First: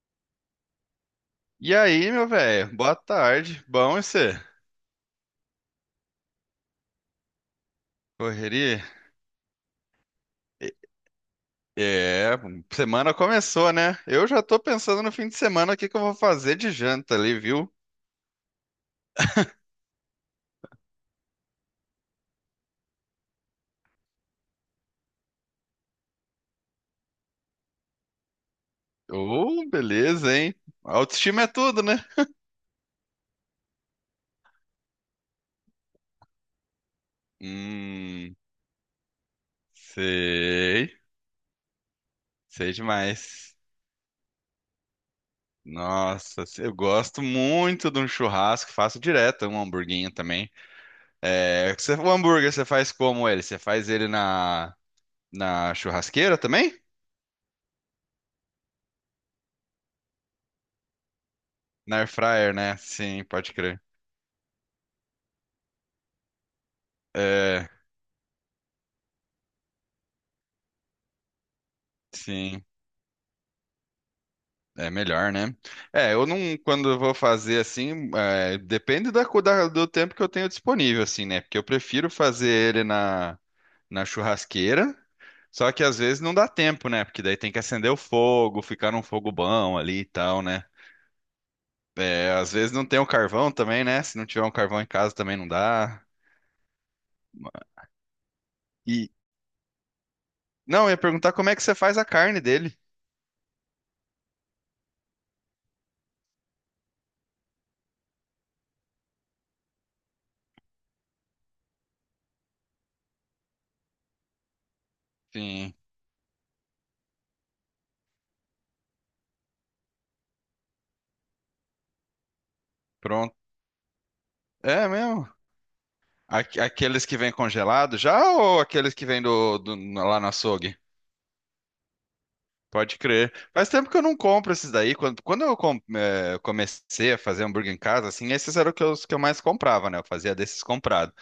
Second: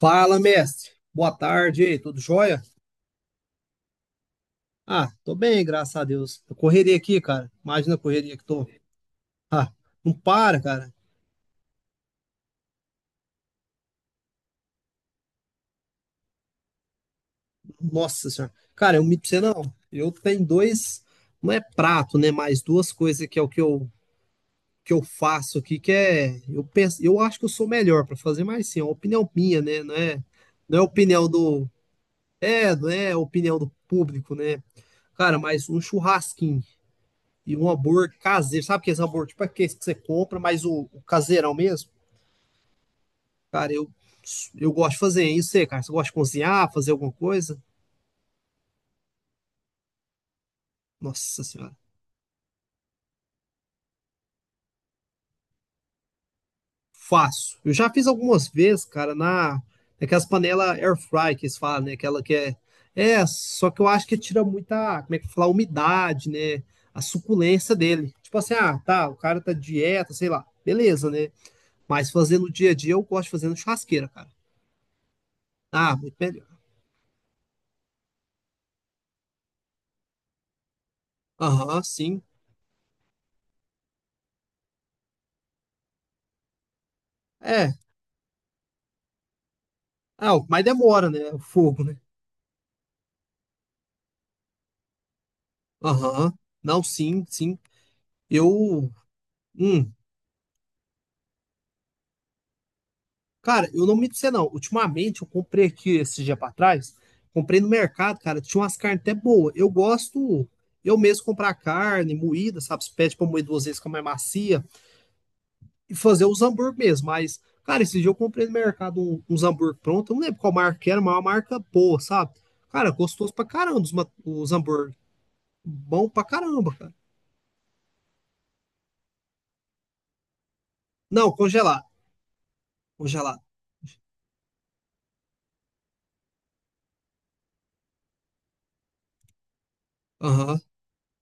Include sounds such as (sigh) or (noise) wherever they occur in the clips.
Fala, mestre. Boa E tarde, e aí, aí, tudo meu jóia? velho? Boa tarde. Bom, e você? Ah, tô bem, graças a Deus. Eu correria aqui, cara. Imagina a correria que tô. Correria? Ah, não para, E- cara. É, semana começou, né? Eu já tô pensando no fim de semana o que eu vou fazer de janta ali, viu? Nossa senhora. Cara, eu me pra você não. Eu tenho dois, não é prato, né? Mas duas coisas que é o que eu faço aqui, que é. Eu penso, eu acho que eu sou melhor pra fazer, mas sim, é uma opinião minha, Oh, né? Não é, beleza, hein? não é opinião Autoestima é do. tudo, né? É, não é opinião do público, né? Cara, mas um churrasquinho. E um hambúrguer Hum, caseiro. Sabe aqueles hambúrguer, tipo aqueles que você compra, mas o, sei, o caseirão mesmo? sei demais. Cara, eu gosto de fazer isso, aí, cara. Você gosta de Nossa, cozinhar, eu fazer alguma gosto coisa? muito de um churrasco, faço direto um hamburguinho também. Nossa É, senhora. O hambúrguer você faz como ele? Você faz ele na churrasqueira também? Faço. Eu já fiz algumas vezes, cara, naquelas panelas air fry que eles falam, né? Na air Aquela que fryer, é. né? Sim, É, pode só que crer. eu acho que tira muita, como é que fala, umidade, né? A É, suculência dele. Tipo assim, ah, tá, o cara tá dieta, sei lá. Beleza, né? Mas fazer no sim, dia a dia eu gosto de fazer no churrasqueira, cara. é melhor, né? Ah, É, muito eu não, melhor. quando eu vou fazer assim, é, depende do tempo que eu tenho disponível, assim, né? Porque eu Aham, prefiro sim. fazer ele na churrasqueira, só que às vezes não dá tempo, né? Porque daí tem que É. acender o fogo, ficar num fogo bom ali e Ah, tal, mas né? demora, né? O fogo, né? É, às vezes não tem o carvão também, né? Se não tiver um carvão em casa também não dá. Aham. Não, sim, sim. Eu. E, Hum. não, eu ia perguntar como é que você faz a carne dele. Cara, eu não me você não. Ultimamente, eu comprei aqui esse dia pra trás. Comprei no mercado, cara. Tinha umas carnes até boas. Eu gosto eu mesmo comprar carne moída, sabe? Se pede pra moer duas vezes, fica mais macia. Sim, E fazer os hambúrguer mesmo. Mas, cara, esse dia eu comprei no mercado uns hambúrguer pronto. Eu não lembro qual marca que era, mas é uma marca boa, sabe? Cara, gostoso pronto. pra caramba os É hambúrguer. mesmo? Bom pra caramba, cara. Aqueles que vêm congelados já ou aqueles que vêm do lá no açougue? Não, congelar, Pode crer. congelar. Faz tempo que eu não compro esses daí. Quando comecei a fazer hambúrguer em casa, assim, esses eram os que os que eu mais comprava, né? Eu fazia Aham. desses comprados.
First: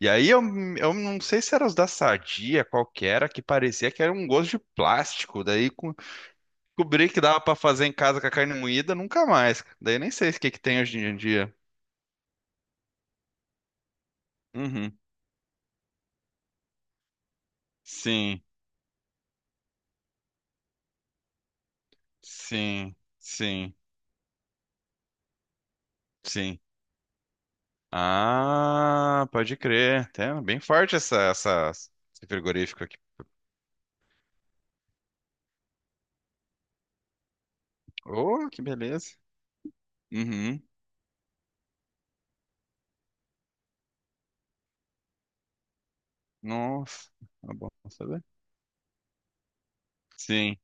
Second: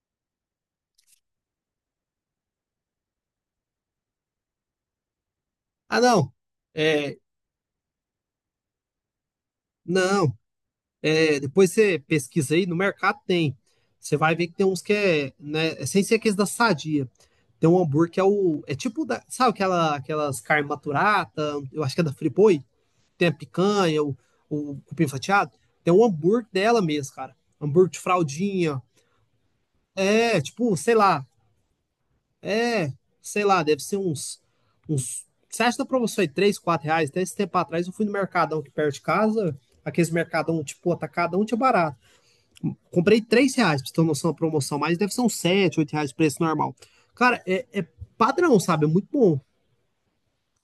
E aí eu, eu não sei se eram os da Sadia, qual que era, que parecia que era um gosto de plástico. Ah, não. Descobri É, que dava pra fazer em casa com a carne moída, nunca mais. Daí nem sei não. o que que tem hoje em É, dia. depois você pesquisa aí, no mercado tem. Você vai ver que tem uns que Uhum. é, né, é sem ser aqueles da Sadia. Tem um hambúrguer que é Sim, o, é tipo da, sabe aquela, aquelas carne maturata, eu acho que é da Friboi, sim, tem a sim, picanha, o cupim fatiado. Tem um hambúrguer sim. dela mesmo, cara. Hambúrguer de fraldinha. Ah, pode crer. É, Tem bem tipo, forte esse frigorífico É, aqui. sei lá, deve ser uns. Você acha que na promoção é 3, R$ 4? Até esse tempo atrás eu fui no Oh, que Mercadão que perto de beleza. casa, aqueles Mercadão Uhum. tipo atacadão tinha barato. Comprei R$ 3, pra você ter uma noção da promoção, mas deve ser uns 7 8 reais o preço normal. Nossa, Cara, tá é, bom é saber. padrão, sabe? É muito bom. Sim.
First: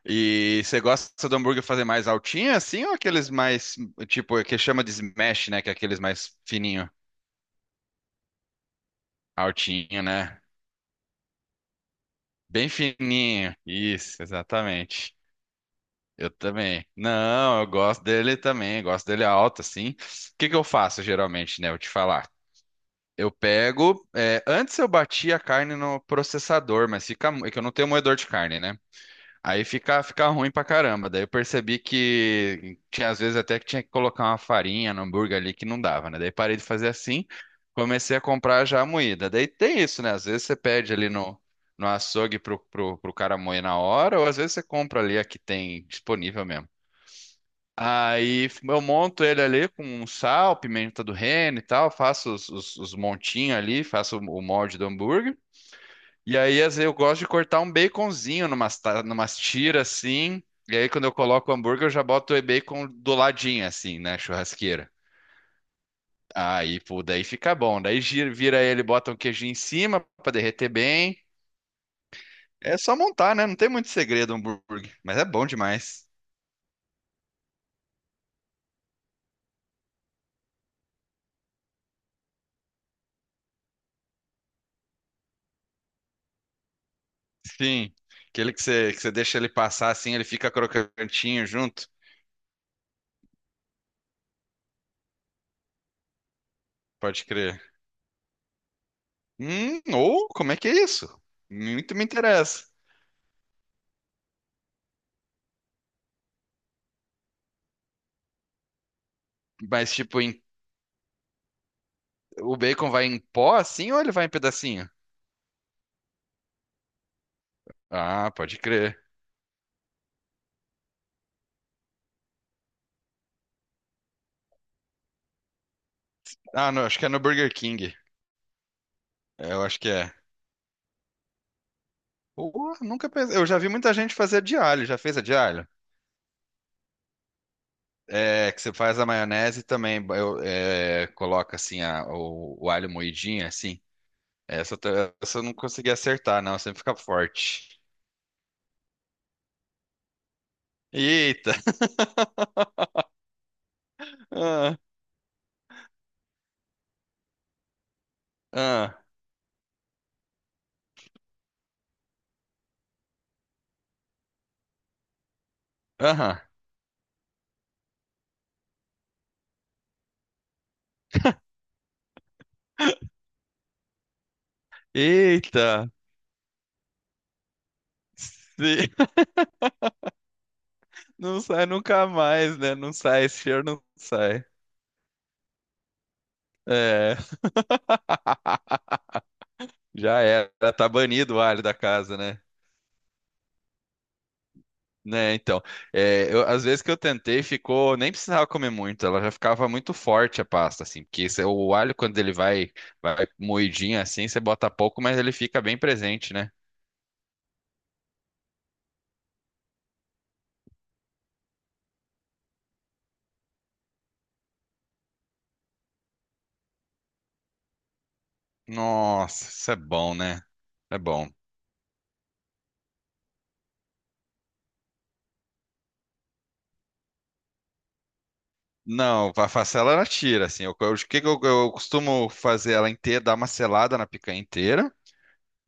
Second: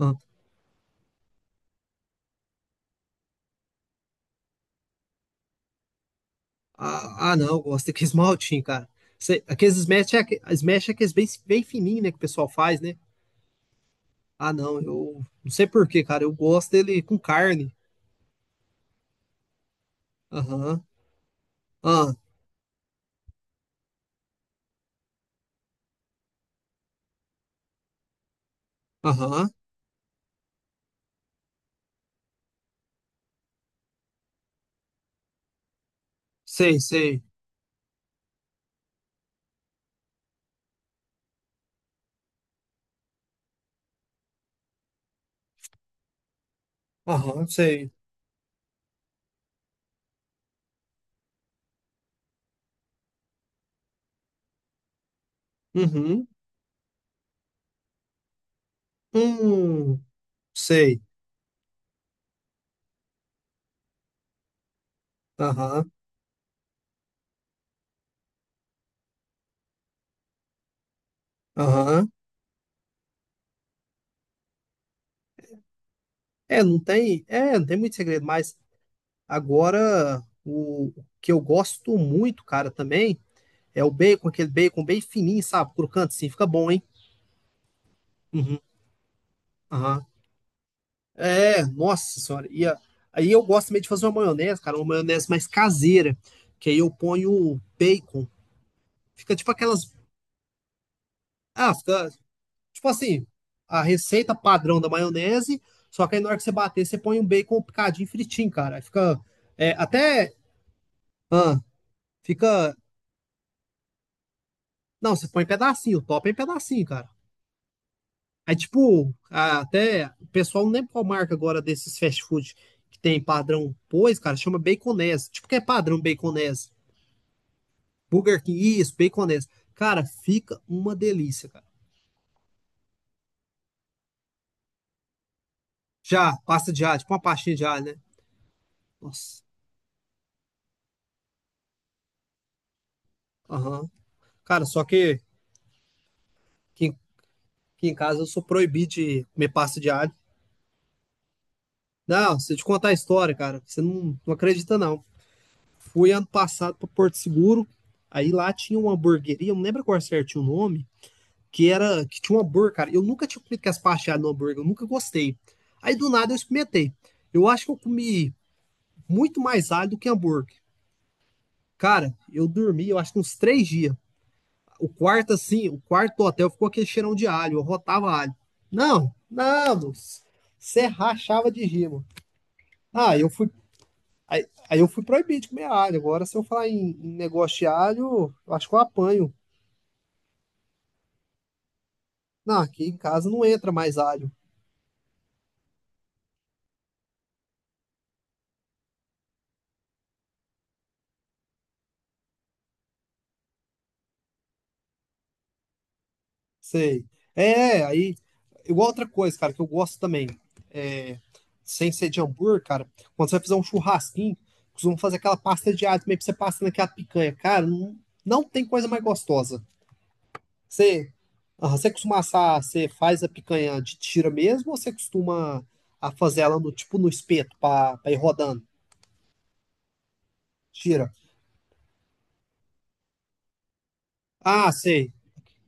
Ah, E você gosta do hambúrguer fazer mais altinho assim ou aqueles mais, tipo, que chama de smash, né? Que é aqueles mais fininho, ah, não, eu gosto daqueles maltinhos, cara. Aqueles altinho, smash é, né? Smash é aqueles bem, bem fininhos, né, que o pessoal Bem faz, né? fininho. Isso, Ah, não, eu exatamente. não sei por quê, cara. Eu Eu gosto também. dele com Não, eu carne. gosto dele também, gosto dele alto, assim. O que que eu Aham, faço geralmente, né? Vou te ah, falar. Eu pego. É, antes eu batia a carne no processador, mas fica. É que eu não tenho moedor de carne, né? aham. Aí fica ruim pra caramba. Daí eu percebi que tinha às vezes até que tinha que colocar uma farinha no hambúrguer ali que não dava, né? Daí parei de Sei, fazer sei. assim, comecei a comprar já a moída. Daí tem isso, né? Às vezes você pede ali no açougue pro cara moer na hora, ou às vezes você compra ali a que tem disponível mesmo. Aham, sei. Aí eu monto ele ali com um sal, pimenta do reino e tal, faço os montinhos ali, faço o molde do hambúrguer. Uhum. E aí às vezes, eu gosto de cortar um baconzinho numas tiras Hum, assim. E aí sei. quando eu coloco o hambúrguer, eu já boto o bacon do ladinho assim, na churrasqueira. Aham, Aí, pô, daí fica bom. Daí vira ele, bota um queijinho em cima pra derreter bem. aham. É só montar, né? Não tem muito segredo o hambúrguer, mas é bom demais. É, não tem muito segredo, mas agora o que eu gosto muito, cara, também é o bacon, aquele bacon bem fininho, sabe? Crocante, sim, fica bom, hein? Sim, aquele Uhum, que que você deixa ele passar aham. assim, ele fica crocantinho É, junto. nossa senhora. E aí eu gosto também de fazer uma maionese, cara, uma maionese mais caseira, que aí eu Pode ponho crer. bacon. Fica tipo aquelas, Ou como é que é isso? Muito me fica. interessa. Tipo assim, a receita padrão da maionese, só que aí na hora que você bater, você põe um bacon picadinho fritinho, cara. Aí fica é, Mas, tipo, até. Ah, o Fica. bacon vai em pó assim ou ele vai em pedacinho? Não, você põe em pedacinho, top é em pedacinho, cara. Ah, Aí, pode crer. tipo, até. O pessoal não lembra qual marca agora desses fast food que tem padrão pois, cara, chama baconese. Tipo, que é padrão baconese. Ah, não, acho que é no Burger King. Burger King, isso, baconese. É, eu acho que Cara, é. fica uma delícia, cara. Pô, nunca pensei. Eu já vi muita gente fazer de alho. Já fez a de alho? Já, pasta de alho, tipo uma pastinha de alho, né? É, que você faz a Nossa. maionese também. É, coloca assim o alho moidinho, assim. Aham. Cara, Essa, eu só tô- que. Essa eu não consegui acertar, não. Sempre Aqui fica forte. que em casa eu sou proibido de comer pasta de alho. Eita! Não, se eu te contar a história, cara, você não, (laughs) não Ah, acredita, não. Fui ano passado para Porto Seguro, aí lá tinha uma ah, hamburgueria, eu não lembro qual certinho o nome, que era que tinha um hambúrguer, cara. Eu nunca tinha comido com as pastas de alho no hambúrguer, eu nunca gostei. Aí do nada eu aham. experimentei. Eu acho que eu comi muito mais alho do que hambúrguer. Cara, eu dormi, eu acho que uns 3 dias. O quarto, assim, o Eita! quarto do hotel ficou aquele cheirão de alho, eu rotava alho. Sim, Não, (laughs) não, você não rachava de sai rima. nunca mais, né? Não Ah, sai, eu esse fui. cheiro não sai. Aí eu fui proibido de comer alho. Agora, se eu falar em É, negócio de alho, eu acho que eu apanho. já era, tá banido o alho da casa, né? Não, aqui em casa não entra mais alho. Né, então, é, às vezes que eu tentei, ficou, nem precisava comer muito, ela já ficava muito forte a pasta, assim, porque o alho quando ele vai, vai moidinho assim, você bota pouco, mas ele fica bem presente, né? Sei. É, aí. Igual outra coisa, cara, que eu gosto também. É, sem ser de hambúrguer, cara, quando você vai fazer um churrasquinho, costumam fazer aquela pasta de alho também pra você passar naquela picanha. Cara, não, não tem coisa mais Nossa, gostosa. isso é bom, né? É Você, bom. você costuma assar, você faz a picanha de tira mesmo ou você costuma a fazer ela no, tipo no espeto pra ir rodando? Não, a facela ela tira, assim, o Tira. que que eu costumo fazer ela inteira, dar uma selada na picanha Ah, inteira. sei.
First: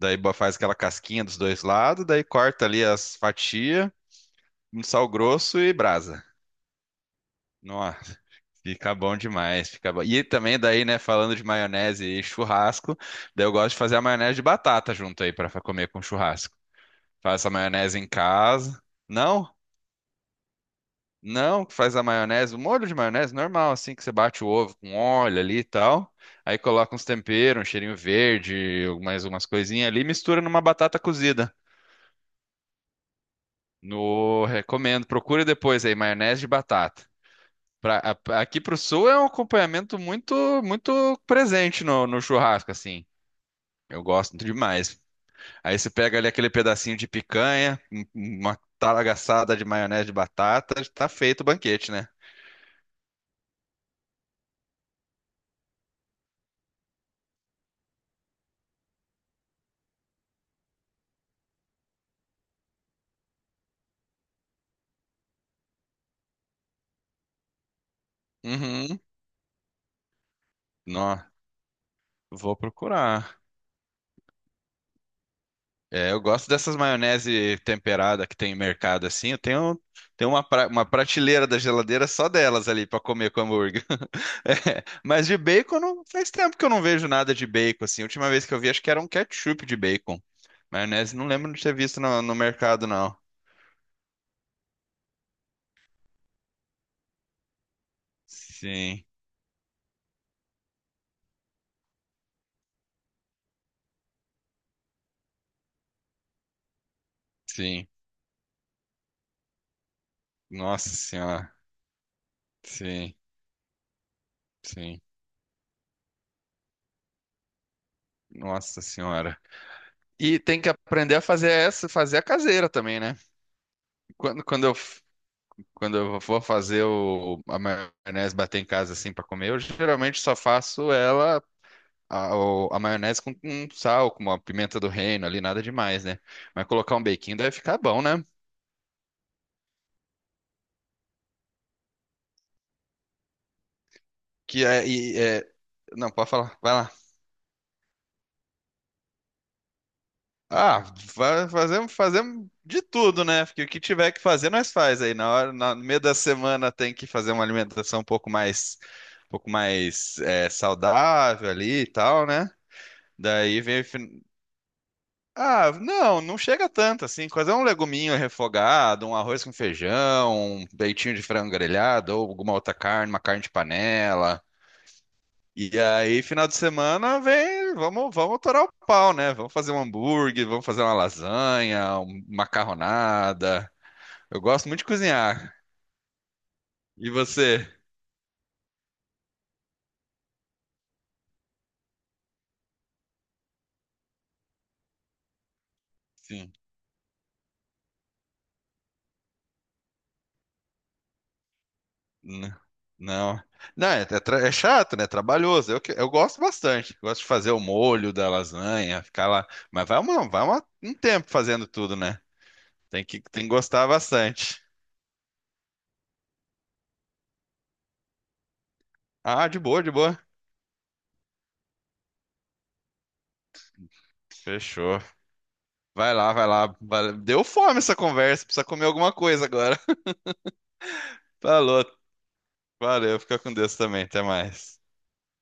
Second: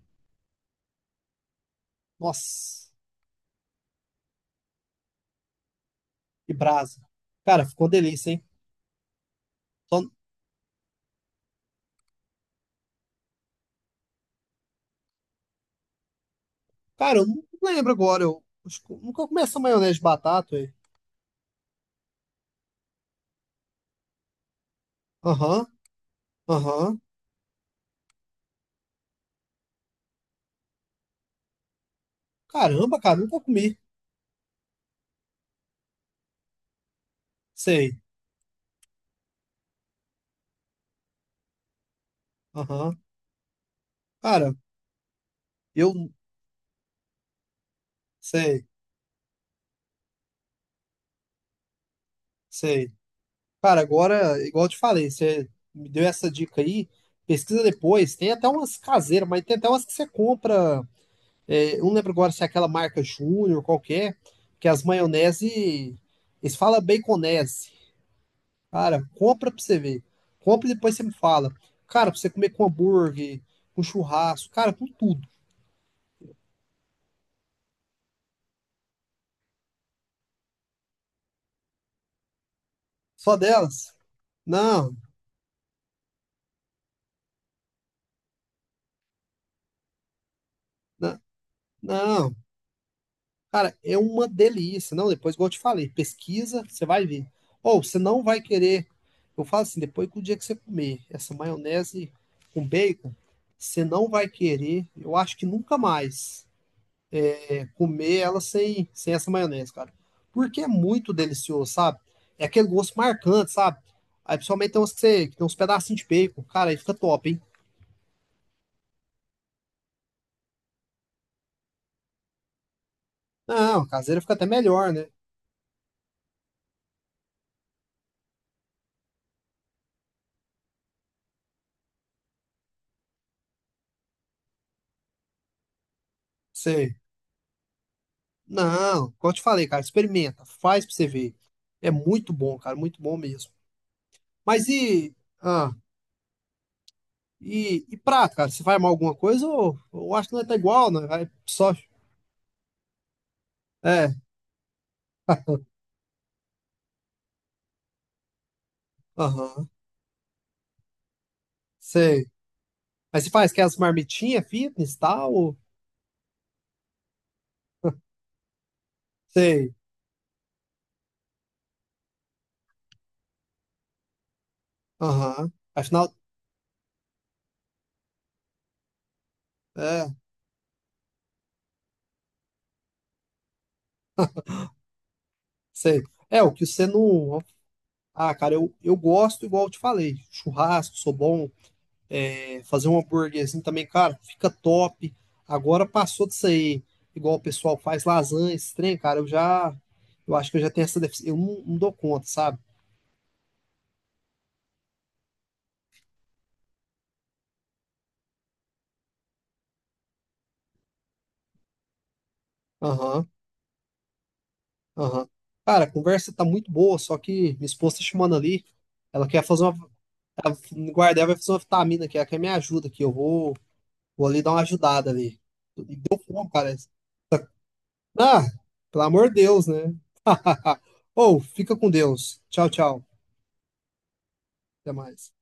Daí faz aquela casquinha dos dois lados, daí corta ali Nossa, as fatias, um sal grosso e brasa. que brasa. Cara, ficou Nossa, delícia, hein? fica bom demais, fica bom. Só- E também daí, né, falando de maionese e churrasco, daí eu gosto de fazer a maionese de batata junto aí para comer com churrasco. Cara, eu não Faço a lembro maionese em agora. Eu acho casa. que eu nunca comi Não? essa maionese de batata, hein? Não, faz a maionese, o molho de maionese normal, assim, que você bate o ovo com óleo ali e Aham, tal. Aí coloca aham. uns temperos, um cheirinho verde, mais umas coisinhas ali, mistura numa batata cozida. Caramba, cara, nunca comi. No, recomendo, procura depois aí, maionese de batata. Pra, Sei. Aqui pro sul é um acompanhamento muito muito presente no churrasco, Aham. assim. Eu gosto muito Cara, demais. Aí você eu pega ali aquele pedacinho de picanha, uma sei, talagaçada de maionese de batata, tá feito o banquete, né? sei. Cara, agora, igual eu te falei, você me deu essa dica aí. Pesquisa depois. Tem até umas caseiras, mas tem até umas que você compra. É, eu não lembro agora se é aquela marca Júnior, qualquer, que as maionese. Eles falam baconese. Uhum. Cara, compra pra você ver. Compra e depois você me Nó, fala. Cara, pra você comer vou com hambúrguer, procurar. com churrasco, cara, com tudo. É, eu gosto dessas maionese temperada que tem em mercado assim. Tenho uma, uma prateleira da geladeira só delas ali para comer Só com hambúrguer. delas? (laughs) É, Não, mas de bacon não, faz tempo que eu não vejo nada de bacon assim. A última vez que eu vi acho que era um ketchup de bacon. Maionese não, não lembro de ter visto no não. mercado não. Cara, é uma delícia. Não, depois, igual eu te falei, pesquisa, você vai ver. Ou você não vai querer. Sim, Eu falo assim, depois que o dia que você comer essa maionese com bacon, você não vai querer, eu acho que nunca mais. É sim. comer ela sem essa maionese, cara. Porque é Nossa muito senhora. delicioso, sabe? É aquele gosto Sim, marcante, sabe? Aí principalmente tem uns, sim. Que tem uns pedacinhos de bacon. Cara, aí fica top, hein? Nossa senhora. E tem que aprender a fazer essa, fazer a caseira também, né? Não, caseira fica Quando, até quando eu melhor, né? Quando eu vou fazer a maionese bater em casa assim para comer, eu geralmente só faço ela, a maionese com sal, com uma pimenta do reino ali, nada demais, né? Mas colocar Sei. um bequinho deve ficar bom, né? Não, como eu te falei, cara, experimenta. Faz pra você ver. É muito bom, cara, muito bom mesmo. Que Mas é, e. e é- Ah, Não, pode falar, vai lá. e prato, cara? Você vai armar alguma coisa ou eu acho que não é tá Ah, igual, né? Vai só. fazemos, fazemos de tudo, né? Porque o que É, tiver que fazer, nós faz aí. Na hora, (laughs) no meio da semana tem que fazer uma alimentação um pouco aham, mais é, saudável ali e sei. tal, né? Mas você faz Daí aquelas vem o fin- marmitinhas fitness e tal? Ah, não, não chega tanto assim. Quase é um leguminho refogado, um arroz com Sei. feijão, um peitinho de frango grelhado ou alguma outra carne, uma carne de panela. Aham. E Afinal, aí, final de semana, vem, vamos torar o pau, né? Vamos fazer um é, hambúrguer, vamos fazer uma lasanha, uma macarronada. Eu gosto muito de cozinhar. sei. É, o que você E não. você? Ah, cara, eu gosto, igual eu te falei. Churrasco, sou bom. É, fazer um hambúrguerzinho também, cara, fica top. Agora passou disso aí. Igual o pessoal faz lasanha, esse trem, cara, eu já. Eu acho que eu já tenho essa deficiência. Eu não dou conta, N- sabe? Não. Não, é, é chato, né? É trabalhoso. Eu gosto bastante. Gosto de fazer o molho da lasanha, ficar lá. Mas vai, uma, vai um tempo fazendo tudo, né? Aham, Tem que gostar bastante. aham. Cara, a conversa tá muito boa, só que minha esposa tá chamando ali. Ela quer Ah, de fazer boa, uma. de boa. A guarda, ela vai fazer uma vitamina aqui, ela quer me ajuda aqui. Eu vou. Vou ali dar uma Fechou. ajudada ali. E Vai deu lá, vai fome, lá. parece. Deu fome essa Ah, conversa. Precisa comer pelo alguma amor de coisa Deus, agora. né? (laughs) (laughs) Ou, fica Falou. com Deus. Tchau, tchau. Valeu. Fica com Deus também. Até mais. Até mais.